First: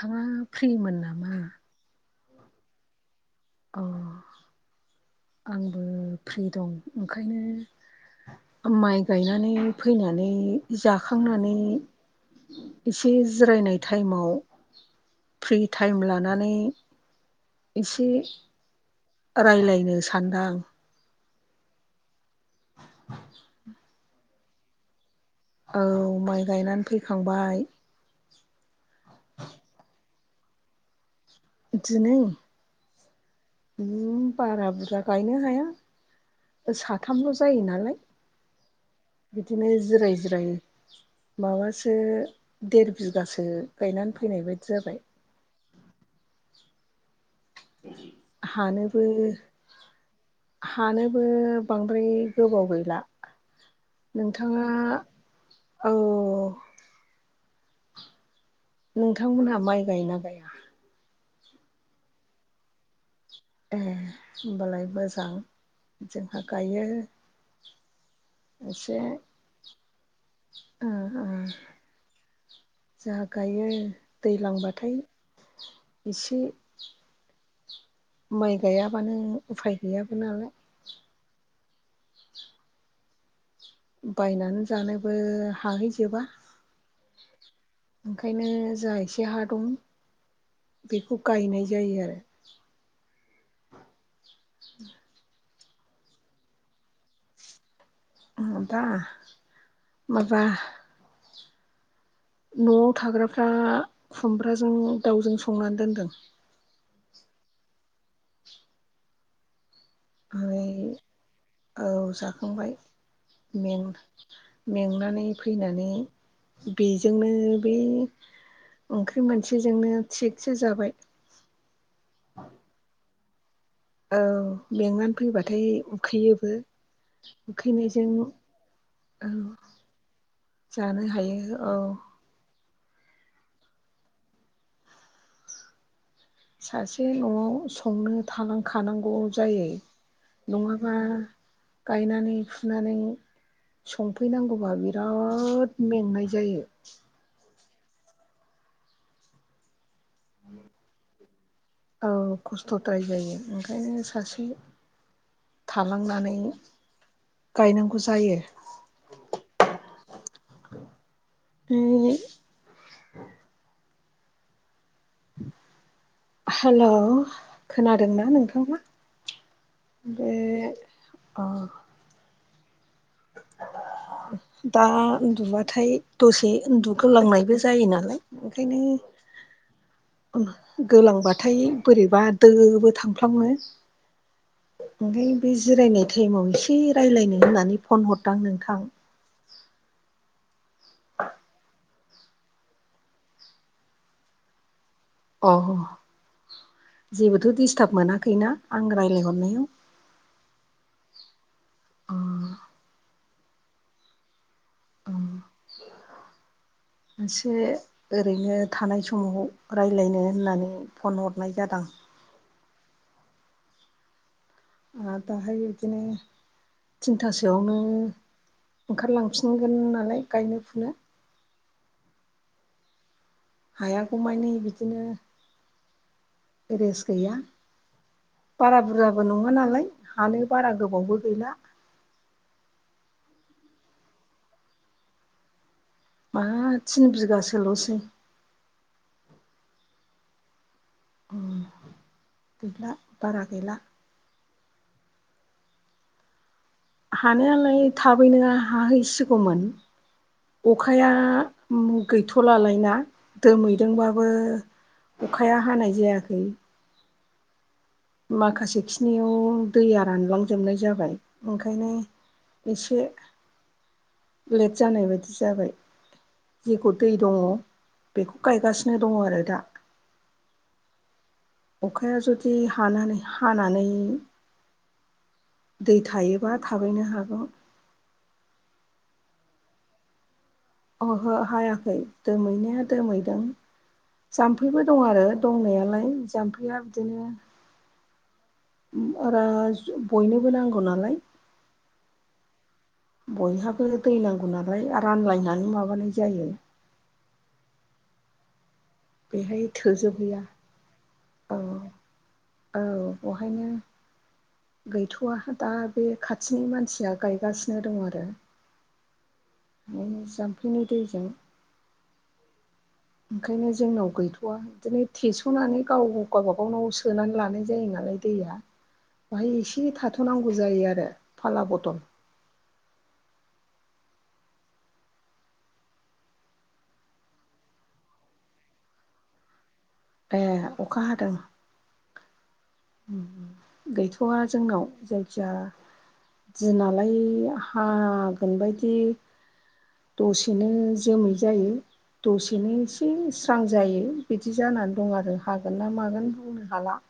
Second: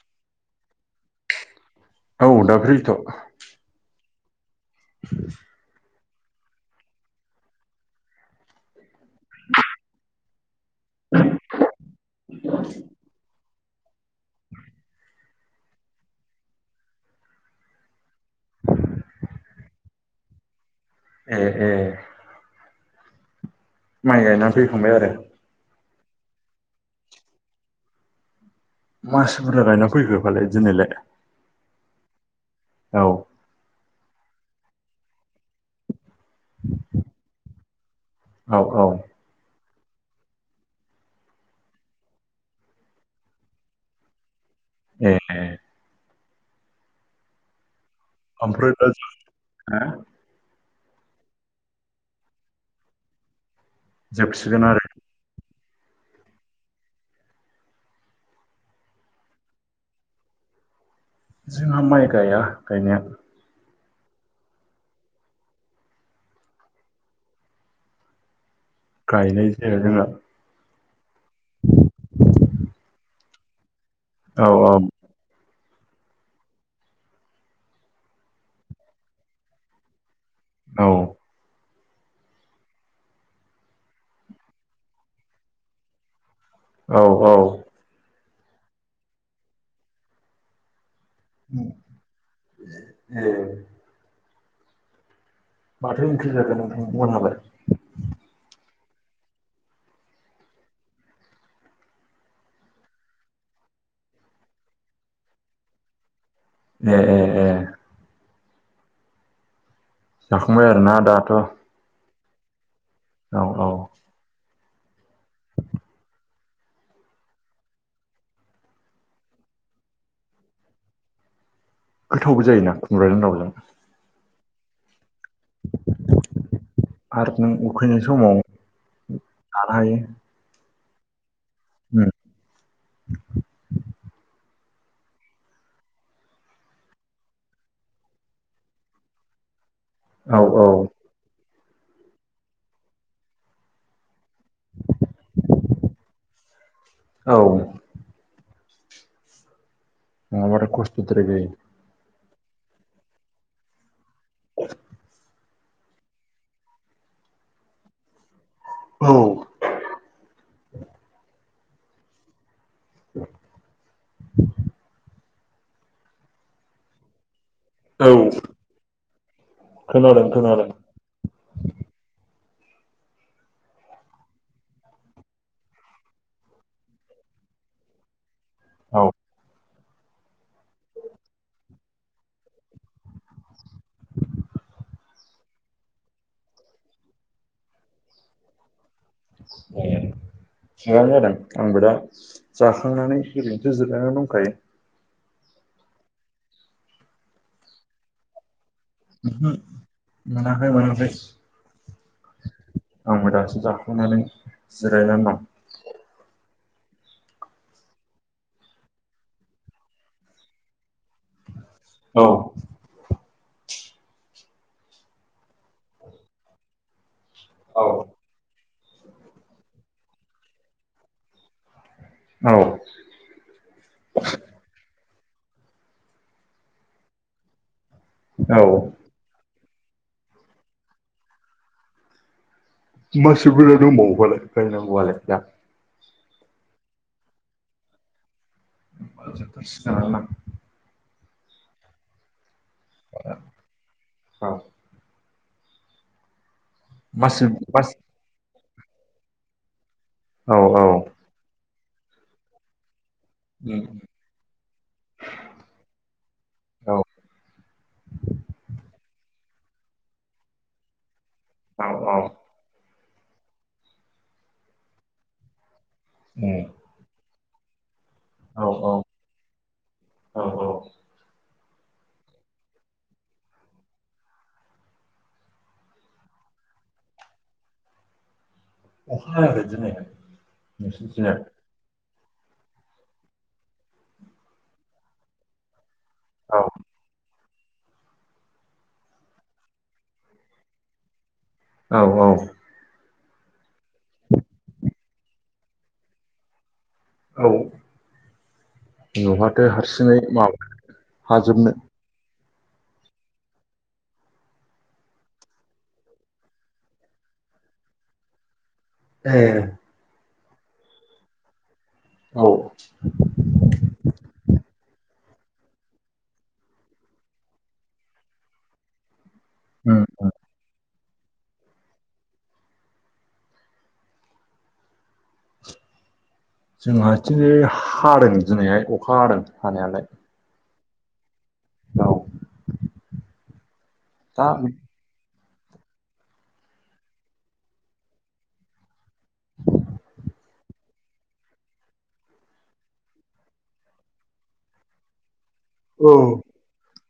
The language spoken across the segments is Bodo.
नोंथाङा फ्रिमोन नामा? औ दा फ्रिथ'। अ आंबो फ्रि दं ओंखायनो माइ गायनानै फैनानै जाखांनानै एसे जिरायनाय टाइमाव फ्रि टाइम लानानै एसे रायलायनो सान्दां। ए ए [inaudible] माइ गायनानै फैखांबाय आरो? औ माइ गायनानै फैखांबाय। मासि बुरजा गायना फैखो फालाय दिनैलाय? दिनै औ ओम बारा बुरजा गायनो हाया। साथामल' जायो नालाय। औ औ बिदिनो जिराय जिराय माबासो देर बिगासो गायनानै फैनाय बायदि जाबाय। ए ओमफ्राय दा हानोबो जों हा हानोबो बांद्राय गोबाव गैला। जोबसिगोन नोंथाङा आरो औ। नोंथांमोनहा माइ गायोना गाया? जोंहा माइ गाया गायनाया। ए होमबालाय मोजां। जोंहा गायो। गायनाय जाया जोंहा। उम उम जोहा गायो। औ दैज्लांबाथाय इसे माइ गायाबानो उफाय गैयाबो नालाय। औ। बायनानै जानोबो हाहैजोबा। औ औ। ओंखायनो जा एसे हा दं बेखौ गायनाय जायो आरो। [inaudible] [unintelligible] माथो ओंख्रि जागोन नोंथां मोनालाय? उम दा माबा न'आव थाग्राफ्रा खुमब्राजों दाउजों संनानै दोनदों। ए ए ए। जाखांबाय ओमफ्राय आरोना दाथ'। औ जाखांबाय औ ओं। मेंनानै फैनानै बेजोंनो बे ओंख्रि मोनसेजोंनो थिगसे जाबाय। गोथावबो जायोना खुमब्राजों दाउजों। औ मेंनानै फैबाथाय उखैयोबो। उखैनायजों उम औ जानो हायो। जानो हायो औ। [unintelligible] सासे न'आव संनो थालांखानांगौ जायो। औ औ नङाबा गायनानै फुनानै संफैनांगौबा बिराद मेंनाय जायो। औ। नङाबा आरो खस्थ'द्रायबो। औ खस्थ'द्राय जायो। ओंखायनो सासे थालांनानै गायनांगौ जायो। औ। [unintelligible] [unintelligible] हेलौ औ खोनादोंना नोंथाङा? खोनादों खोनादों। अ। [unintelligible] दा उन्दुबाथाय दसे उन्दुगोलांनायबो जायो नालाय। ओंखायनो औ उम गोलांबाथाय बोरैबा दोबो थांफ्लाङो। ओंखायनो बे जिरायनाय टाइमाव एसे रायलायनो होननानै फन हरदां नोंथां। ओ। थिगानो जादों आंबो दा जाखांनानै ओरैनोसो जिरायनानै दंखायो। अ जेबोथ' दिस्टाब मोनाखैना आं ओहो रायलायहरनायाव? मोनाखै मोनाखै। अ। आंबो दासो जाखांनानै औ जिरायनानै दं। मोनसे ओरैनो थानाय समाव रायलायनो होननानै फन हरनाय जादां औ आर दाहाय बिदिनो थिनथासोआवनो औ ओंखारलांफिनगोन नालाय गायनो फुनो औ हायागौमानि बिदिनो रेस्ट गैया औ बारा बुरजा बो नङा नालाय हानो बारा गोबावबो गैला मासि बुरजा दंबावो फालाय गायनांगौ आलाय दा? मा थिन बिगासोल'सै ओ जोबथार सिगोनानो ना ओ गैला बारा गैला औ मासि हानायालाय मास थाबैनो हाहैसिगौमोन औ औ अखाया ओम गैथ'लालायना दोमैदोंबाबो अखाया हानाय जायाखै औ माखासे खिनियाव दैया रानलांजोबनाय जाबाय औ ओंखायनो औ एसे लेट जानाय बादि जाबाय जेखौ दै दङ बेखौ औ गायगासिनो दङ आरो दा औ औ अखाया जुदि हानानै हानानै दै थायोबा थाबैनो हागौ अखा हायाखै दिनैहाय ओहो हायाखै दोमैनाया दोमैदों जाम्फैबो दं आरो दंनायालाय औ जाम्फैया बिदिनो ओम आर बयनोबो नांगौ नालाय औ औ बयहाबो दै नांगौ नालाय रानलायनानै माबानाय जायो औ बेहाय न'हाथो हारसिङै थोजोबहैया माब औ हाजोबनो औ अहायनो गैथ'वा दा बे खाथिनि मानसिया गायगासिनो दङ आरो एहे ओम जाम्फैनि दैजों औ ओंखायनो जोंनाव गैथ'वा बिदिनो थेस'नानै गाव गाबा गावनाव सोनानै लानाय जायो नालाय दैया बाहाय एसे उम थाथ'नांगौ जायो आरो फाला बदल जोंहा बिथिं हादों दिनैहाय अखा हादों हानायालाय ए अखा हादों औ ओम ओम गैथ'वा दा जोंनाव जाय खिया दिनालाय हागोन बायदि दसे सेनो जोमै जायो दसेनो एसे स्रां जायो बिदि जानानै दं आरो हागोन ना औ मागोन बुंनो हाला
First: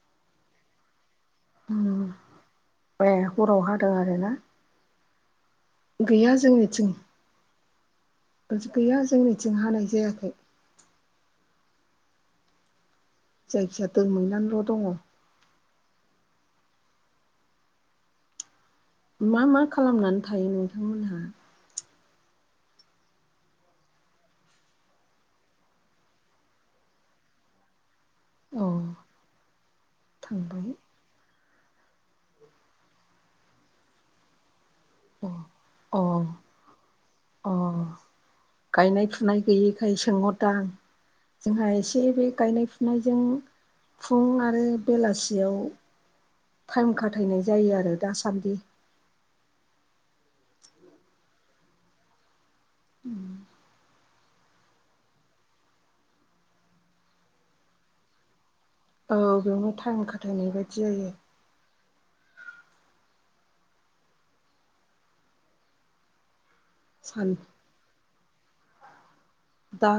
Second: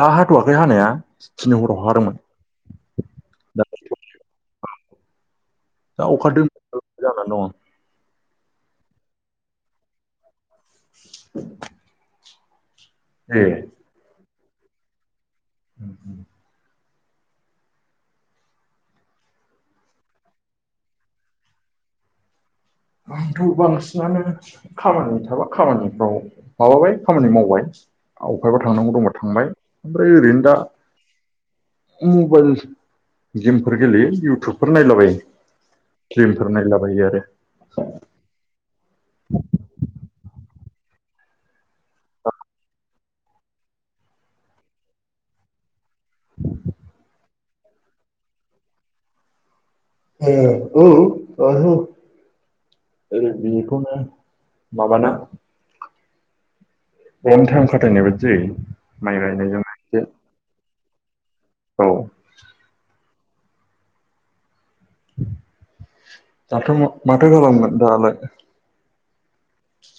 दा हाथ'वाखै हानाया दनै हराव हादोंमोन ए हराव दा हादों आरो ना दा अखा गैया दोमैलु जोंनिथिं जानानै दङ गैया जोंनिथिं हानाय जायाखै लांदां जायखिजाया दै मोननानैल' दङ। उम उम मा मा खालामनानै थायो नोंथांमोनहा? आं बांसिनानो खामानि थाबा खामानिफ्राव माबाबाय खामानि मावबाय। अबहायबा अ थांनांगौ दंबा थांबाय ओमफ्राय ओरैनो दा थांबाय मबाइल गेमफोर गेलेयो इउटुब। फोर नायलाबायो अ फिल्मफोर नायलाबायो आरो। ओम गायनाय फुनाय गैयैखाय सोंह रदां जोंहा एसे बे गायनाय फुनायजों फुं आरो बेलासियाव टाइम खाथायनाय जायो आरो दासान्दि। ए औ ओहो ओ बेखौनो माबाना बेयावनो टाइम खाथायनाय बायदि जायो। माइ औ गायनायजों बेयावनो एसे टाइम खाथायनाय बायदि जायो। औ दाथ' सान माथो खालामनो दालाय दा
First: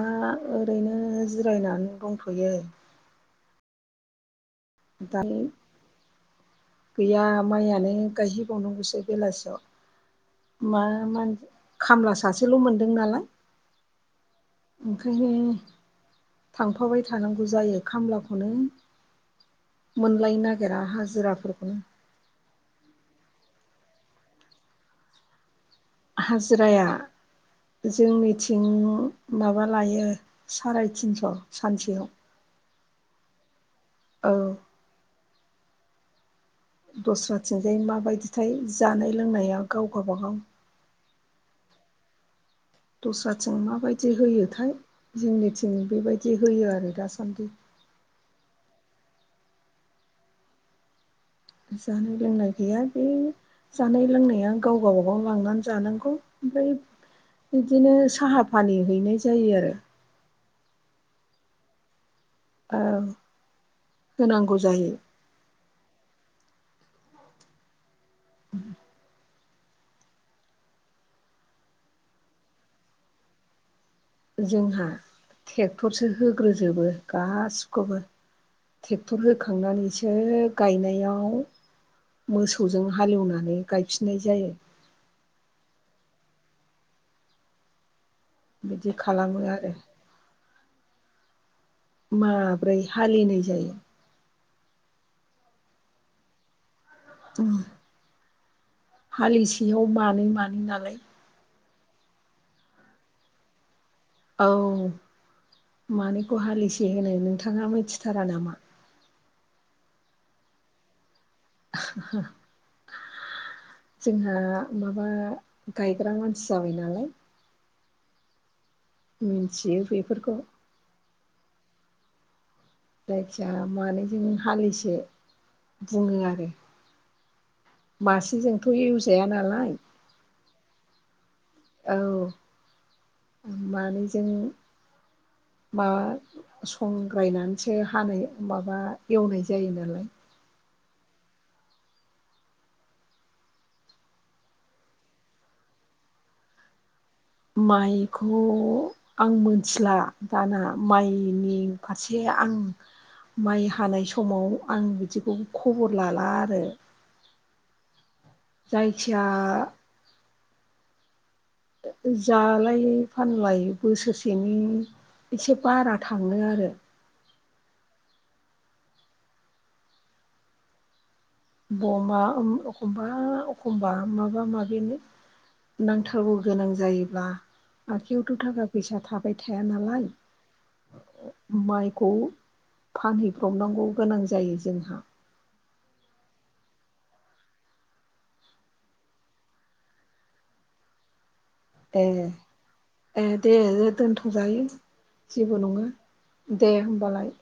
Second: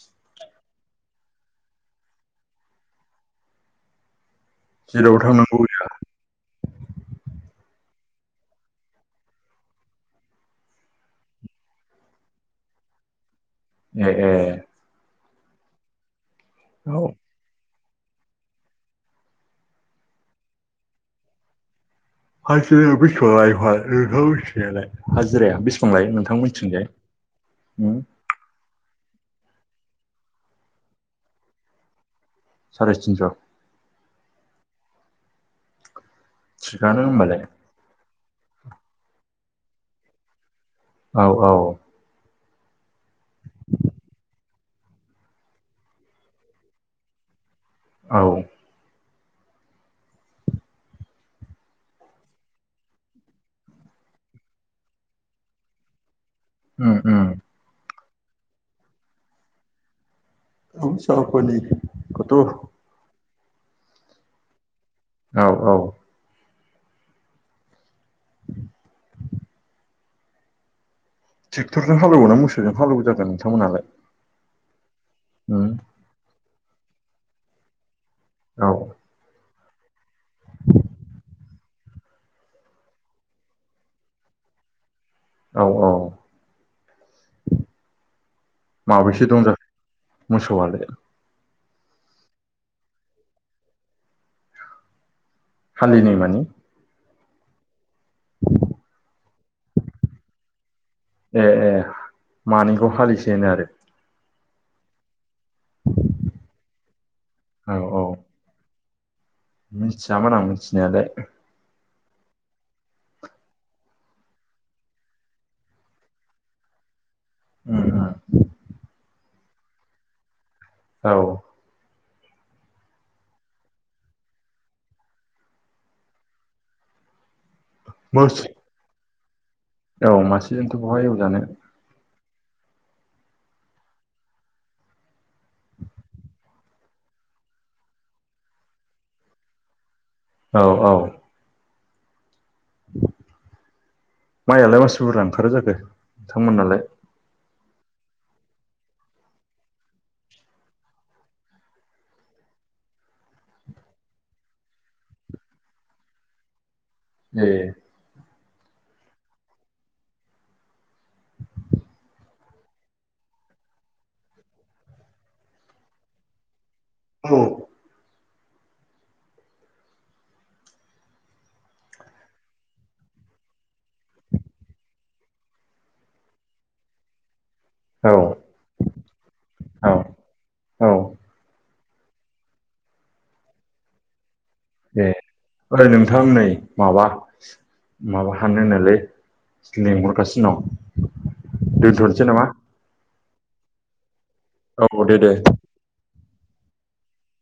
ओरैनो जिरायनानै दंथ'यो। जेरावबो दायो थांनांगौ गैया माइयानो गायहैबावनांगौसो बेलासियाव। मा मा खामला सासेल' मोनदों नालाय। ए ए ओंखायनो औ थांफाबाय थानांगौ। जायो खामलाखौनो मोनलायनो नागिरा हाजिराफोरखौनो। हाजिराया बिसेबां लायो ओमफ्राय नोंसिनि थिंजाय हाजिराया बेसे हाजिराया जोंनि थिं माबा लायो साराय तिनस' सानसेयाव। साराय तिनस'। औ थिगानो होमबालाय दस्राथिंजाय माबायदिथाय जानाय लोंनाया गाव गावबागाव औ औ दस्राथिं माबायदि होयोथाय जोंनिथिं बेबायदि होयो आरो दासान्दि। औ जानाय लोंनाय गैया बे जानाय लोंनाया गाव गावबागाव लांनानै जानांगौ। ओमफ्राय बिदिनो साहा फानि हैनाय जायो आरो। औ साहा फानि खौथ' औ होनांगौ जायो। औ औ उम ट्रेक्टरजों हालौओना मोसौजों हालौओ जाखो नोंथांमोनालाय? जोंहा ट्रेक्टरसो होग्रोजोबो गासिखौबो। औ टर होखांनानैसो गायनायाव मोसौजों हालेवनानै गायफिननाय जायो। औ औ बिदि माबैसे खालामो दं जाखो? आरो मोसौआलाय? माब्रै हालिनै जायो। हालिनै माने उम हालिसेयाव मानै मानै नालाय ए ए मानैखौ हालिसे होनो आरो। औ मानै खौ हालिसे होनो नोंथाङा आरो औ मिथिथारा नामा? मिथियामोन आं मिथिनायालाय। [unintelligible] जोंहा माबा गायग्रा मानसि जाबाय नालाय। ओम ओम मिन्थियो बेफोरखौ। औ जायखिया मानैजों हाैसे बुङो आरो मोस मासेजोंथ' एवजाया नालाय। औ मासेजोंथ' बहाय एवजानो। औ मानै जोंक मा संग्रायनानैसो हानाय माबा एवनाय जायो नालाय। औ औ माइयालाय मानसिफोरुर लांखारो जाखो नोंथांमोन नालाय? माइखौ आं मिथिला दाना माइनि फारसे आं माइ हानाय समाव आं बिदिखौ खबर लाला आरो ए जायखिजया जालाय फानलाय बोसोरसेनि एसे बारा थाङो आरो [unintelligible] बमा एखमबा एखमबा माबा माबिनो। नांथारौ गोनां जायोब्ला औ आखयावथ' थाखा फैसा थाबाय थाया नालाय। औ माइखौ फानहैब्रबनांगौ गोनां जायो। जोंहा ए ओइ नोंथां नै माबा माबा हाननो नोलै होननायलाय लिंहरगासिनो दं। ए दोनथ'नोसै नामा ए दे दोनथ'जायो औ दे दे जेबो नङा। दे होमबालाय।